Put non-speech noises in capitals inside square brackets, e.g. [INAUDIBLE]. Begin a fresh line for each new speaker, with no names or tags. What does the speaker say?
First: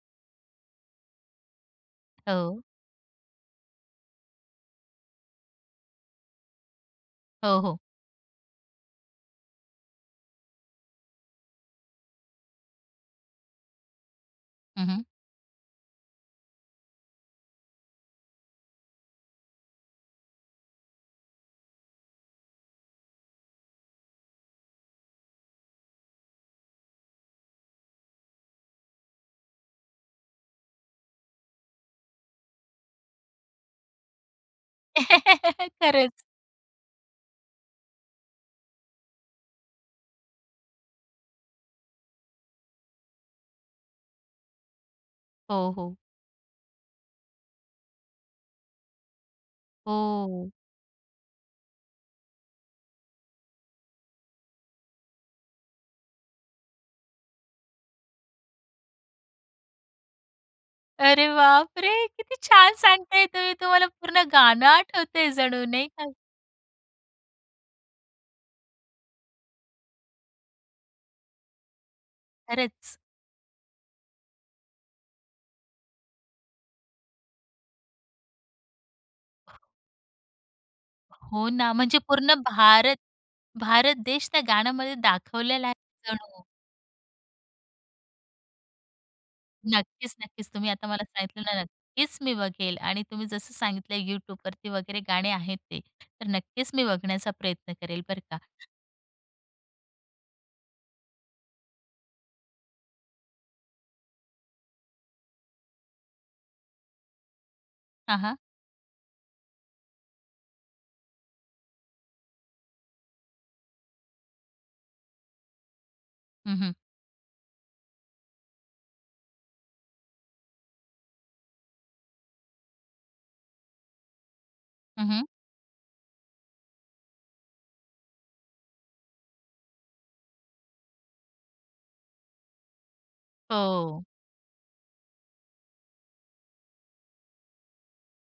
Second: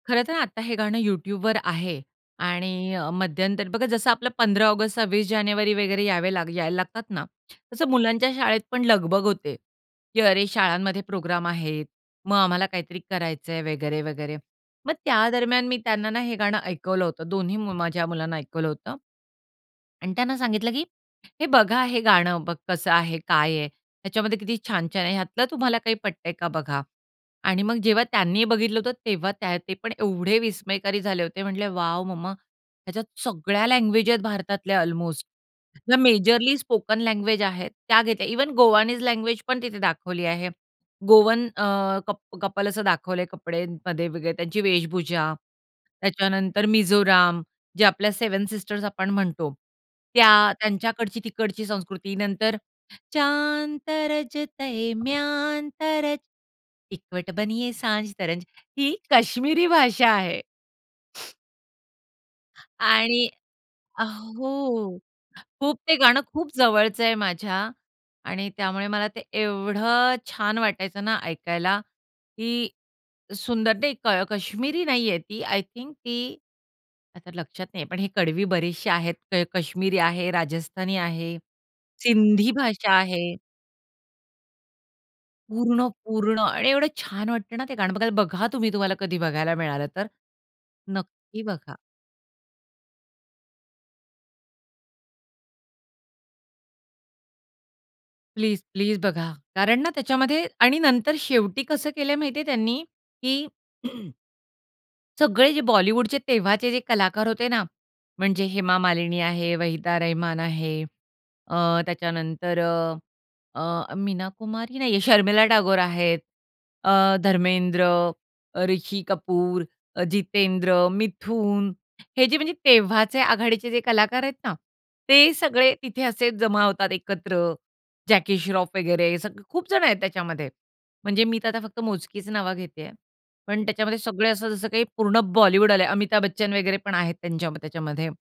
खरं तर आता हे गाणं YouTubeवर आहे
हो.
आणि अ, मध्यंतरी बघा जसं आपलं 15 ऑगस्ट 26 जानेवारी वगैरे यावे ला यायला लागतात ना,
हो, हो.
तसं मुलांच्या शाळेत पण लगबग होते, की अरे शाळांमध्ये प्रोग्राम आहेत. मग आम्हाला काहीतरी करायचंय वगैरे-वगैरे.
हं,
मग
हं.
त्या दरम्यान मी त्यांना ना, हे गाणं ऐकवलं होतं. दोन्ही मी माझ्या मुलांना ऐकवलं होतं आणि त्यांना सांगितलं की हे बघा, हे गाणं बघ कसं आहे, काय आहे. त्याच्यामध्ये किती छान-छान आहे, ह्यातलं तुम्हाला काही पटतंय का बघा आणि मग जेव्हा त्यांनी बघितलं होतं, तेव्हा त्या ते पण एवढे विस्मयकारी झाले होते म्हंटले वॉव! मम्मा, ह्याच्यात सगळ्या लँग्वेज आहेत भारतातल्या अल्मोस्ट.
[CHUCKLES]
ह्या
खरंच.
मेजरली स्पोकन लँग्वेज आहेत, त्या घेतल्या इव्हन गोवानीज लँग्वेज पण तिथे दाखवली आहे. गोवन अ, कप कपल असं दाखवलंय कपडे [UNINTELLIGIBLE] मध्ये वगैरे त्यांची वेशभूषा,
हो, हो.
त्याच्यानंतर मिझोराम, जे आपल्या 7 सिस्टर्स आपण म्हणतो.
हो.
त्या, त्यांच्याकडची तिकडची संस्कृती, नंतर चांद तराजतयं म्यानतरज ईकवट बनिये सांज तरंज ही काश्मिरी भाषा आहे.
अरे बापरे! किती छान सांगताय
आणि
तुम्ही तुम्हाला
अ,
पूर्ण गाणं
हो.
आठवतंय जणू
खूप
नाही
ते
का?
गाणं खूप जवळच आहे माझ्या आणि त्यामुळे मला ते एवढं छान वाटायचं ना, ऐकायला, की
खरंच.
सुंदर ते क काश्मिरी नाहीये ती आय थिंक ती, आता लक्षात नाहीये पण ही कडवी बरीचशी आहेत. क काश्मिरी आहे, राजस्थानी आहे,
हो ना, म्हणजे पूर्ण
सिंधी भाषा
भारत
आहे.
भारत देश त्या गाण्यामध्ये दाखवलेला आहे
पूर्ण पूर्ण
जणू.
आणि एवढं छान वाटतं ना, ते गाणं बघ बघा तुम्ही तुम्हाला कधी बघायला मिळालं तर.
नक्कीच, नक्कीच. तुम्ही आता मला सांगितलं
नक्की
ना,
बघा.
नक्कीच मी बघेल आणि तुम्ही जसं सांगितल YouTubeवरती वगैरे गाणे आहेत ते, तर नक्कीच मी बघण्याचा प्रयत्न करेल बरं का.
प्लीज-प्लीज बघा कारण ना, त्याच्यामध्ये आणि नंतर शेवटी कसं केलंय माहितीये त्यांनी की [CLEARS THROAT] सगळे जे बॉलिवूडचे तेव्हाचे जे कलाकार होते ना,
हां, हां.
म्हणजे हेमा मालिनी आहे, वहिदा रहमान आहे, अ, त्याच्यानंतर अ, अ, मीना कुमारी नाहीये. शर्मिला टागोर आहेत,
हं, हं.
अ, धर्मेंद्र, अ, ऋषी कपूर, अ, जितेंद्र, मिथून हे जे म्हणजे तेव्हाचे आघाडीचे जे कलाकार आहेत ना,
हं, हं.
ते सगळे तिथे असेच जमा होतात एकत्र. जॅकी श्रॉफ वगैरे हे सगळे खूप जणं आहेत त्याच्यामध्ये. म्हणजे मी तर आता फक्त मोजकीच नाव घेतेय, पण त्याच्यामध्ये
हो.
सगळे असं जसं काही पूर्ण बॉलिवूड आले, अमिताभ बच्चन वगैरे पण आहेत त्यांच्याम त्याच्यामध्ये.